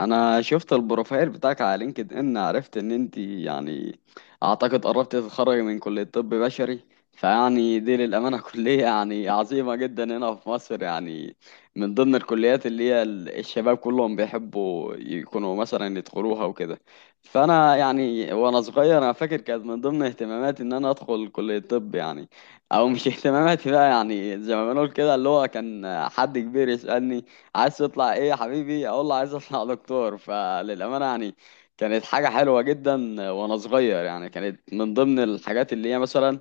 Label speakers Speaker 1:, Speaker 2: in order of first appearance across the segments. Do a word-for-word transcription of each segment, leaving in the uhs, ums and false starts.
Speaker 1: انا شفت البروفايل بتاعك على لينكد ان، عرفت ان انت يعني اعتقد قربت تتخرجي من كلية طب بشري. فيعني دي للامانة كلية يعني عظيمة جدا هنا في مصر، يعني من ضمن الكليات اللي هي ال- الشباب كلهم بيحبوا يكونوا مثلا يدخلوها وكده. فانا يعني وانا صغير انا فاكر كانت من ضمن اهتماماتي ان انا ادخل كلية طب، يعني او مش اهتماماتي بقى، يعني زي ما بنقول كده، اللي هو كان حد كبير يسألني عايز تطلع ايه يا حبيبي، اقول له عايز اطلع دكتور. فللامانه يعني كانت حاجه حلوه جدا. وانا صغير يعني كانت من ضمن الحاجات اللي هي مثلا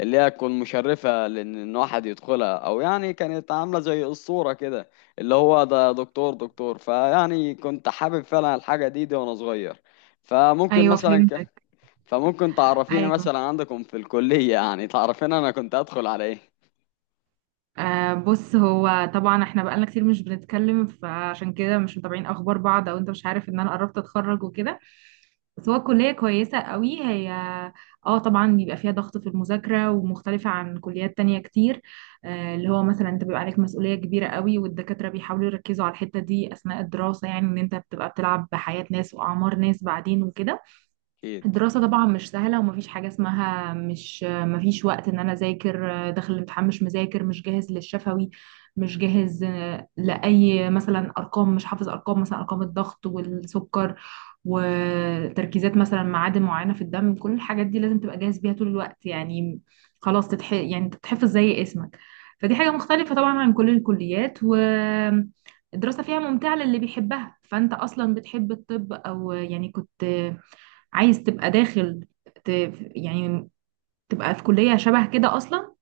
Speaker 1: اللي هي تكون مشرفه، لان إن واحد يدخلها، او يعني كانت عامله زي الصوره كده، اللي هو ده دكتور دكتور. فيعني كنت حابب فعلا الحاجه دي دي وانا صغير. فممكن
Speaker 2: ايوه
Speaker 1: مثلا ك...
Speaker 2: فهمتك.
Speaker 1: فممكن تعرفيني
Speaker 2: ايوه.
Speaker 1: مثلا عندكم في الكليه، يعني تعرفين انا كنت ادخل على ايه.
Speaker 2: آه بص، هو طبعا احنا بقالنا كتير مش بنتكلم، فعشان كده مش متابعين اخبار بعض، او انت مش عارف ان انا قربت اتخرج وكده. بس هو الكليه كويسه قوي هي. اه طبعا بيبقى فيها ضغط في المذاكره، ومختلفه عن كليات تانية كتير. آه، اللي هو مثلا انت بيبقى عليك مسؤوليه كبيره قوي، والدكاتره بيحاولوا يركزوا على الحته دي اثناء الدراسه، يعني ان انت بتبقى بتلعب بحياه ناس واعمار ناس بعدين وكده.
Speaker 1: اكيد.
Speaker 2: الدراسة طبعا مش سهلة، ومفيش حاجة اسمها مش مفيش وقت، ان انا اذاكر داخل الامتحان مش مذاكر، مش جاهز للشفوي، مش جاهز. آه، لأي مثلا ارقام، مش حافظ ارقام، مثلا ارقام الضغط والسكر وتركيزات، مثلا معادن معينة في الدم. كل الحاجات دي لازم تبقى جاهز بيها طول الوقت يعني. خلاص تتح... يعني تتحفظ زي اسمك. فدي حاجة مختلفة طبعا عن كل الكليات. و الدراسة فيها ممتعة للي بيحبها، فأنت أصلا بتحب الطب، أو يعني كنت عايز تبقى داخل، ت... يعني تبقى في كلية شبه كده أصلا.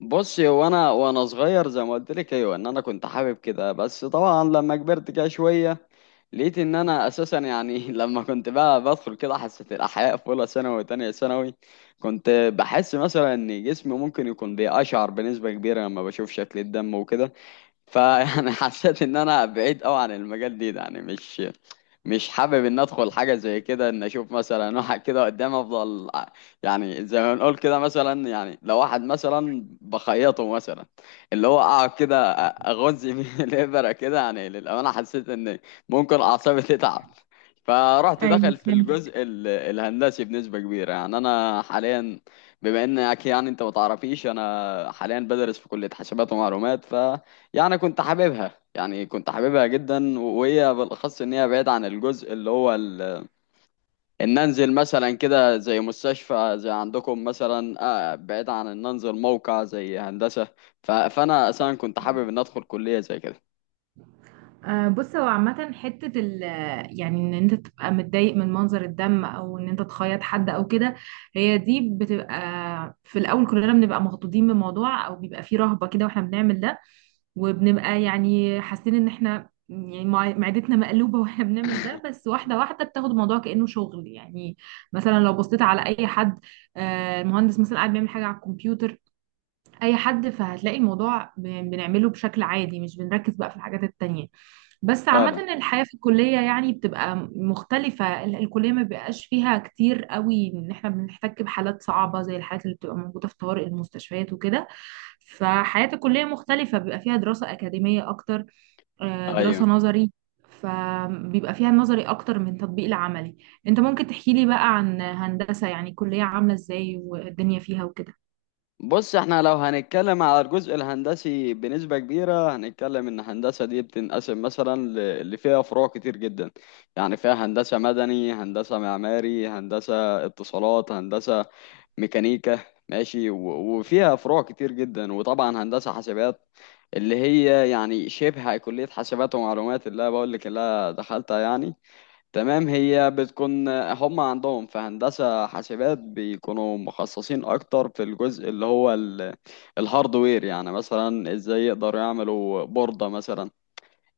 Speaker 1: بصي، هو انا وانا صغير زي ما قلت لك، ايوه، ان انا كنت حابب كده، بس طبعا لما كبرت كده شويه لقيت ان انا اساسا يعني لما كنت بقى بدخل كده حصه الاحياء في اولى ثانوي وتانية ثانوي، كنت بحس مثلا ان جسمي ممكن يكون بيقشعر بنسبه كبيره لما بشوف شكل الدم وكده. فيعني حسيت ان انا بعيد قوي عن المجال دي ده يعني، مش مش حابب ان ادخل حاجه زي كده، ان اشوف مثلا واحد كده قدام افضل ع- يعني زي ما نقول كده، مثلا يعني لو واحد مثلا بخيطه مثلا، اللي هو اقعد كده أ- اغز بيه الابره كده، يعني للامانه حسيت ان ممكن اعصابي تتعب. فرحت
Speaker 2: ايوه
Speaker 1: دخل في
Speaker 2: فهمتك.
Speaker 1: الجزء ال- الهندسي بنسبه كبيره. يعني انا حاليا، بما انك يعني انت ما تعرفيش، انا حاليا بدرس في كليه حاسبات ومعلومات. ف يعني كنت حاببها، يعني كنت حاببها جدا، وهي بالاخص ان هي بعيد عن الجزء اللي هو ال... ان انزل مثلا كده زي مستشفى زي عندكم مثلا. آه، بعيد عن ان انزل موقع زي هندسة. ف... فانا اصلا كنت حابب ان ادخل كلية زي كده.
Speaker 2: آه، بص، هو عامة حتة ال، يعني ان انت تبقى متضايق من منظر الدم، او ان انت تخيط حد او كده، هي دي بتبقى في الاول كلنا بنبقى مخضوضين بالموضوع، او بيبقى فيه رهبة كده واحنا بنعمل ده، وبنبقى يعني حاسين ان احنا يعني مع- معدتنا مقلوبة واحنا بنعمل ده. بس واحدة واحدة بتاخد الموضوع كأنه شغل يعني. مثلا لو بصيت على اي حد، آه، المهندس مثلا قاعد بيعمل حاجة على الكمبيوتر، اي حد، فهتلاقي الموضوع ب- بنعمله بشكل عادي، مش بنركز بقى في الحاجات التانية. بس
Speaker 1: فعلا،
Speaker 2: عامة الحياة في الكلية يعني بتبقى مختلفة. ال- الكلية ما بيبقاش فيها كتير قوي ان احنا بنحتك بحالات صعبة زي الحالات اللي بتبقى موجودة في طوارئ المستشفيات وكده. فحياة الكلية مختلفة، بيبقى فيها دراسة أكاديمية أكتر، آه،
Speaker 1: ايوه.
Speaker 2: دراسة نظري، فبيبقى فيها نظري أكتر من تطبيق العملي. انت ممكن تحكي لي بقى عن هندسة، يعني كلية عاملة ازاي، والدنيا فيها وكده؟
Speaker 1: بص، احنا لو هنتكلم على الجزء الهندسي بنسبة كبيرة، هنتكلم ان الهندسة دي بتنقسم مثلا ل- اللي فيها فروع كتير جدا. يعني فيها هندسة مدني، هندسة معماري، هندسة اتصالات، هندسة ميكانيكا، ماشي، و- وفيها فروع كتير جدا، وطبعا هندسة حاسبات، اللي هي يعني شبه كلية حاسبات ومعلومات اللي أنا بقول لك، اللي أنا دخلتها يعني. تمام، هي بتكون هم عندهم في هندسة حاسبات بيكونوا مخصصين أكتر في الجزء اللي هو ال- الهاردوير، يعني مثلا إزاي يقدروا يعملوا بوردة مثلا.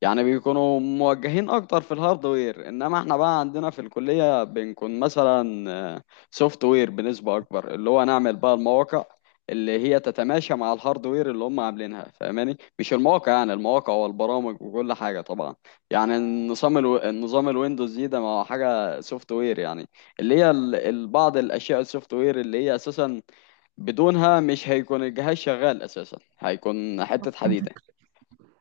Speaker 1: يعني بيكونوا موجهين اكتر في الهاردوير، انما احنا بقى عندنا في الكلية بنكون مثلا سوفت وير بنسبة اكبر، اللي هو نعمل بقى المواقع اللي هي تتماشى مع الهاردوير اللي هم عاملينها، فاهماني، مش المواقع، يعني المواقع والبرامج وكل حاجة طبعا. يعني النظام الو... النظام الويندوز دي ده ما هو حاجة سوفت وير يعني، اللي هي ال... ال- بعض الاشياء السوفت وير اللي هي اساسا بدونها مش هيكون الجهاز شغال، اساسا هيكون حتة حديدة.
Speaker 2: فهمتك.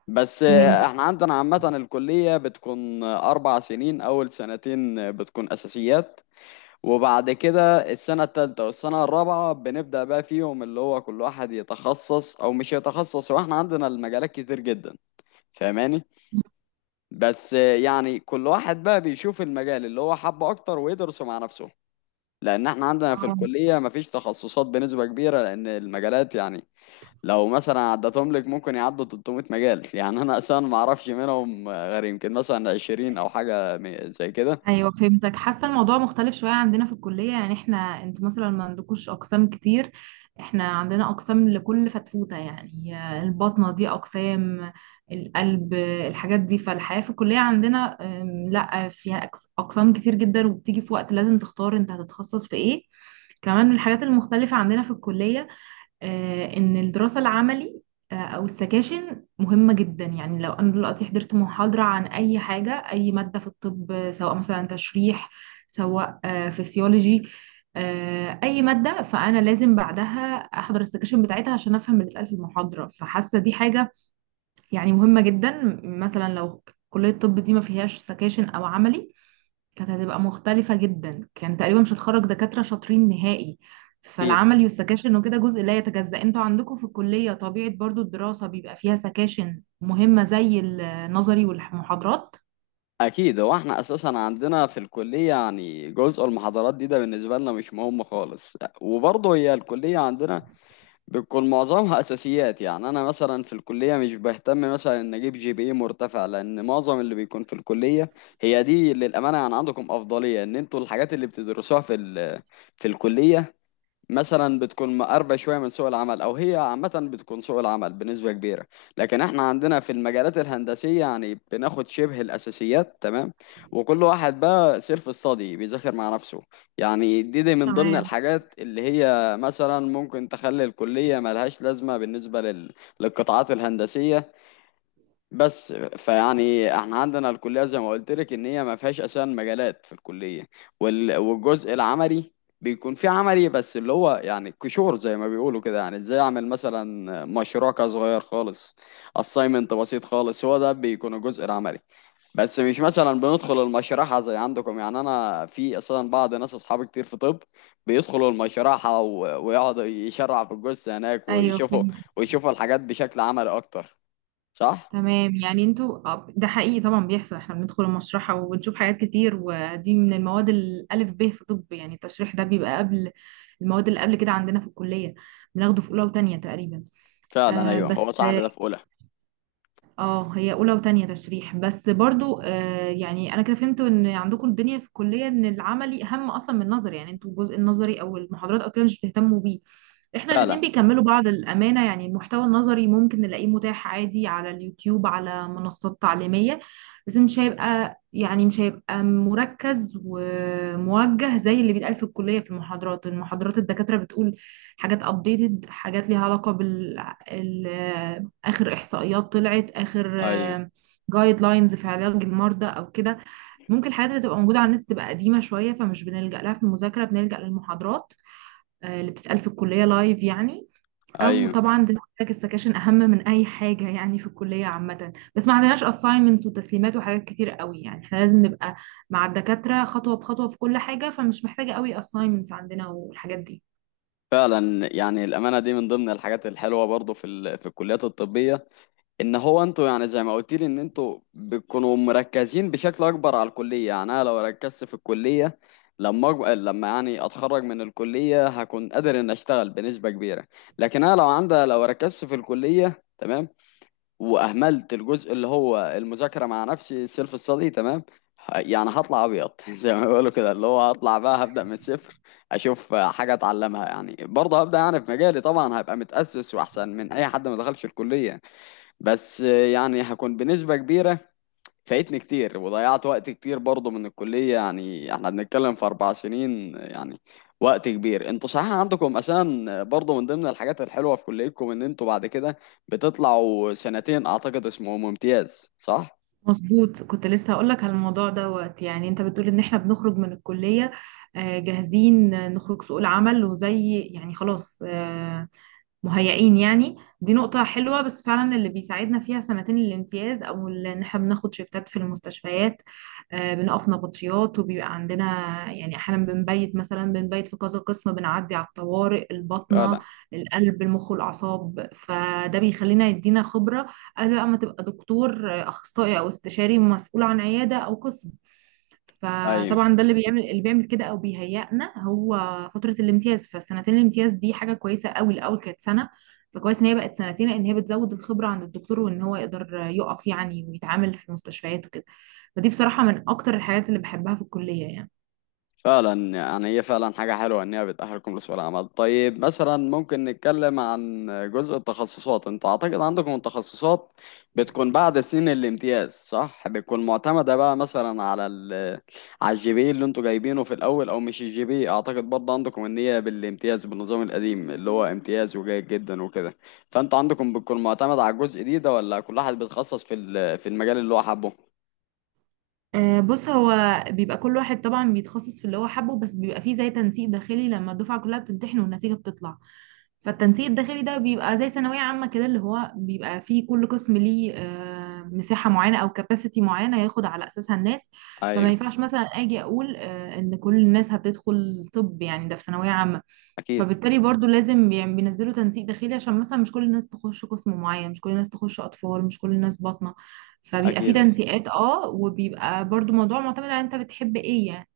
Speaker 1: بس
Speaker 2: فهمتك.
Speaker 1: احنا عندنا عامة الكلية بتكون أربع سنين، أول سنتين بتكون أساسيات، وبعد كده السنة التالتة والسنة الرابعة بنبدأ بقى فيهم اللي هو كل واحد يتخصص أو مش يتخصص، هو احنا عندنا المجالات كتير جدا، فاهماني. بس يعني كل واحد بقى بيشوف المجال اللي هو حبه أكتر، ويدرسه مع نفسه، لأن احنا عندنا في
Speaker 2: آه،
Speaker 1: الكلية مفيش تخصصات بنسبة كبيرة، لأن المجالات، يعني لو مثلا عدتهم لك ممكن يعدوا تلتمية مجال، يعني انا اصلا ما اعرفش منهم غير يمكن مثلا عشرين او حاجه م- زي كده.
Speaker 2: ايوه فهمتك. حاسه الموضوع مختلف شويه عندنا في الكليه، يعني احنا، انتوا مثلا ما عندكوش اقسام كتير. احنا عندنا اقسام لكل فتفوته يعني. البطنه دي اقسام، القلب، الحاجات دي. فالحياه في الكليه عندنا، أم، لا فيها أقس- اقسام كتير جدا، وبتيجي في وقت لازم تختار انت هتتخصص في ايه. كمان من الحاجات المختلفه عندنا في الكليه، آه، ان الدراسه العملي، آه، او السكاشن مهمه جدا. يعني لو انا دلوقتي حضرت محاضره عن اي حاجه، اي ماده في الطب، آه، سواء مثلا تشريح، سواء آه، فسيولوجي، آه، اي ماده، فانا لازم بعدها احضر السكاشن بتاعتها عشان افهم اللي اتقال في المحاضره. فحاسه دي حاجه يعني مهمه جدا. مثلا لو كليه الطب دي ما فيهاش سكاشن او عملي، كانت هتبقى مختلفة جدا، كان تقريبا مش هتخرج دكاترة شاطرين نهائي.
Speaker 1: اكيد.
Speaker 2: فالعملي والسكاشن وكده جزء لا يتجزأ. انتوا عندكم في الكلية طبيعة برضو الدراسة بيبقى فيها سكاشن مهمة زي النظري والمحاضرات؟
Speaker 1: اكيد، هو احنا اساسا عندنا في الكليه، يعني جزء المحاضرات دي ده بالنسبه لنا مش مهم خالص، وبرضه هي الكليه عندنا بتكون معظمها اساسيات. يعني انا مثلا في الكليه مش بهتم مثلا ان اجيب جي بي اي مرتفع، لان معظم اللي بيكون في الكليه، هي دي للامانه، يعني عندكم افضليه ان انتوا الحاجات اللي بتدرسوها في ال- في الكليه مثلا بتكون مقربة شوية من سوق العمل، أو هي عامة بتكون سوق العمل بنسبة كبيرة. لكن احنا عندنا في المجالات الهندسية يعني بناخد شبه الأساسيات، تمام، وكل واحد بقى سيلف ستادي بيذاكر مع نفسه. يعني دي, دي من ضمن
Speaker 2: تمام.
Speaker 1: الحاجات اللي هي مثلا ممكن تخلي الكلية ملهاش لازمة بالنسبة لل... للقطاعات الهندسية. بس فيعني احنا عندنا الكليه زي ما قلت لك ان هي ما فيهاش اساسا مجالات في الكليه، وال- والجزء العملي بيكون فيه عملي، بس اللي هو يعني كشور زي ما بيقولوا كده، يعني ازاي اعمل مثلا مشروع كده صغير خالص، assignment بسيط خالص، هو ده بيكون الجزء العملي. بس مش مثلا بندخل المشرحه زي عندكم. يعني انا في اساسا بعض ناس اصحابي كتير في طب بيدخلوا المشرحه، و- ويقعدوا يشرح في الجثه هناك
Speaker 2: ايوه
Speaker 1: ويشوفوا،
Speaker 2: فهمت.
Speaker 1: ويشوفوا الحاجات بشكل عملي اكتر. صح.
Speaker 2: تمام، يعني انتوا، آه، ده حقيقي طبعا بيحصل، احنا بندخل المشرحة وبنشوف حاجات كتير، ودي من المواد الألف ب في طب، يعني التشريح ده بيبقى قبل المواد اللي قبل كده عندنا في الكلية، بناخده في أولى وتانية تقريبا.
Speaker 1: فعلا،
Speaker 2: آه
Speaker 1: ايوه، هو
Speaker 2: بس.
Speaker 1: صاحبي ده في اولى.
Speaker 2: اه هي اولى وتانية تشريح بس برضو. آه، يعني انا كده فهمت ان عندكم الدنيا في الكلية ان العملي اهم اصلا من النظري، يعني انتوا الجزء النظري او المحاضرات او كده مش بتهتموا بيه. احنا
Speaker 1: فعلا،
Speaker 2: الاتنين بيكملوا بعض الامانة، يعني المحتوى النظري ممكن نلاقيه متاح عادي على اليوتيوب، على منصات تعليمية، بس مش هيبقى يعني مش هيبقى مركز وموجه زي اللي بيتقال في الكلية في المحاضرات. المحاضرات الدكاترة بتقول حاجات ابديتد، حاجات ليها علاقة بال، اخر احصائيات طلعت، اخر
Speaker 1: ايوه،
Speaker 2: جايد لاينز في علاج المرضى او كده. ممكن الحاجات اللي تبقى موجوده على النت تبقى قديمه شويه، فمش بنلجأ لها في المذاكره، بنلجأ للمحاضرات، آه، اللي بتتقال في الكليه لايف يعني. او
Speaker 1: ايوه.
Speaker 2: طبعا زي ما قلت لك السكاشن اهم من اي حاجه يعني في الكليه عامه. بس ما عندناش assignments وتسليمات وحاجات كتير قوي، يعني احنا لازم نبقى مع الدكاتره خطوه بخطوه في كل حاجه، فمش محتاجه قوي assignments عندنا والحاجات دي.
Speaker 1: فعلا، يعني الامانه دي من ضمن الحاجات الحلوه برضو في ال... في الكليات الطبيه، ان هو انتوا يعني زي ما قلت لي ان انتوا بتكونوا مركزين بشكل اكبر على الكليه. يعني انا لو ركزت في الكليه، لما أج... لما يعني اتخرج من الكليه هكون قادر ان اشتغل بنسبه كبيره. لكن انا لو عندي، لو ركزت في الكليه تمام، واهملت الجزء اللي هو المذاكره مع نفسي، سيلف ستادي، تمام، ه- يعني هطلع ابيض زي ما بيقولوا كده، اللي هو هطلع بقى هبدا من الصفر، اشوف حاجه اتعلمها، يعني برضه هبدا. يعني في مجالي طبعا هبقى متاسس واحسن من اي حد ما دخلش الكليه، بس يعني هكون بنسبه كبيره فايتني كتير، وضيعت وقت كتير برضه من الكلية. يعني احنا بنتكلم في أربع سنين، يعني وقت كبير. انتوا صحيح عندكم أساسا برضه من ضمن الحاجات الحلوة في كليتكم ان انتوا بعد كده بتطلعوا سنتين أعتقد اسمهم امتياز، صح؟
Speaker 2: مظبوط، كنت لسه هقولك على الموضوع دوت. يعني انت بتقول ان احنا بنخرج من الكلية، آه، جاهزين، آه، نخرج سوق العمل وزي يعني خلاص، آه، مهيئين يعني. دي نقطة حلوة، بس فعلا اللي بيساعدنا فيها سنتين الامتياز، أو ال، إن احنا بناخد شيفتات في المستشفيات، آه، بنقف نبطشيات، وبيبقى عندنا يعني أحيانا بنبيت، مثلا بنبيت في كذا قسم، بنعدي على الطوارئ، الباطنة،
Speaker 1: فعلا،
Speaker 2: القلب، المخ والأعصاب. فده بيخلينا يدينا خبرة قبل بقى ما تبقى دكتور، آه، أخصائي أو استشاري مسؤول عن عيادة أو قسم.
Speaker 1: أيوه.
Speaker 2: فطبعا ده اللي بيعمل، اللي بيعمل كده او بيهيئنا هو فتره الامتياز. فسنتين الامتياز دي حاجه كويسه قوي، الاول كانت سنه، فكويس ان هي بقت سنتين، لان هي بتزود الخبره عند الدكتور، وان هو يقدر يقف يعني ويتعامل في المستشفيات وكده. فدي بصراحه من اكتر الحاجات اللي بحبها في الكليه يعني.
Speaker 1: فعلا يعني هي فعلا حاجة حلوة إن هي بتأهلكم لسوق العمل. طيب مثلا ممكن نتكلم عن جزء التخصصات، أنتوا أعتقد عندكم التخصصات بتكون بعد سنين الامتياز صح؟ بتكون معتمدة بقى مثلا على ال على الجي بي إيه اللي أنتوا جايبينه في الأول، أو مش الجي بي إيه. أعتقد برضه عندكم إن هي بالامتياز بالنظام القديم اللي هو امتياز وجيد جدا وكده. فأنتوا عندكم بتكون معتمد على الجزء دي ده، ولا كل واحد بيتخصص في ال- في المجال اللي هو حابه؟
Speaker 2: آه، بص، هو بيبقى كل واحد طبعا بيتخصص في اللي هو حابه، بس بيبقى فيه زي تنسيق داخلي لما الدفعه كلها بتمتحن والنتيجه بتطلع. فالتنسيق الداخلي ده بيبقى زي ثانوية عامة كده، اللي هو بيبقى فيه كل قسم ليه، آه، مساحة معينة أو كاباسيتي معينة ياخد على أساسها الناس. فما
Speaker 1: أيوه،
Speaker 2: ينفعش مثلا أجي أقول، آه، إن كل الناس هتدخل طب يعني ده في ثانوية عامة.
Speaker 1: أكيد.
Speaker 2: فبالتالي برضو لازم يعني بينزلوا تنسيق داخلي، عشان مثلا مش كل الناس تخش قسم معين، مش كل الناس تخش أطفال، مش كل الناس باطنة. فبيبقى فيه
Speaker 1: أكيد، أيوه.
Speaker 2: تنسيقات اه، وبيبقى برضو موضوع معتمد على أنت بتحب إيه يعني.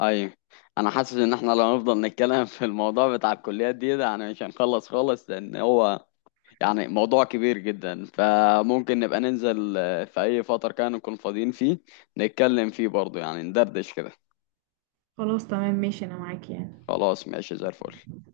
Speaker 1: ايوه. انا حاسس ان احنا لو نفضل نتكلم في الموضوع بتاع الكليات دي ده، يعني مش هنخلص خالص، لان هو يعني موضوع كبير جدا، فممكن نبقى ننزل آه، في اي فترة كان نكون فاضيين فيه، نتكلم فيه برضه، يعني ندردش كده.
Speaker 2: خلاص تمام ماشي، أنا معاك يعني.
Speaker 1: خلاص ماشي زي الفل.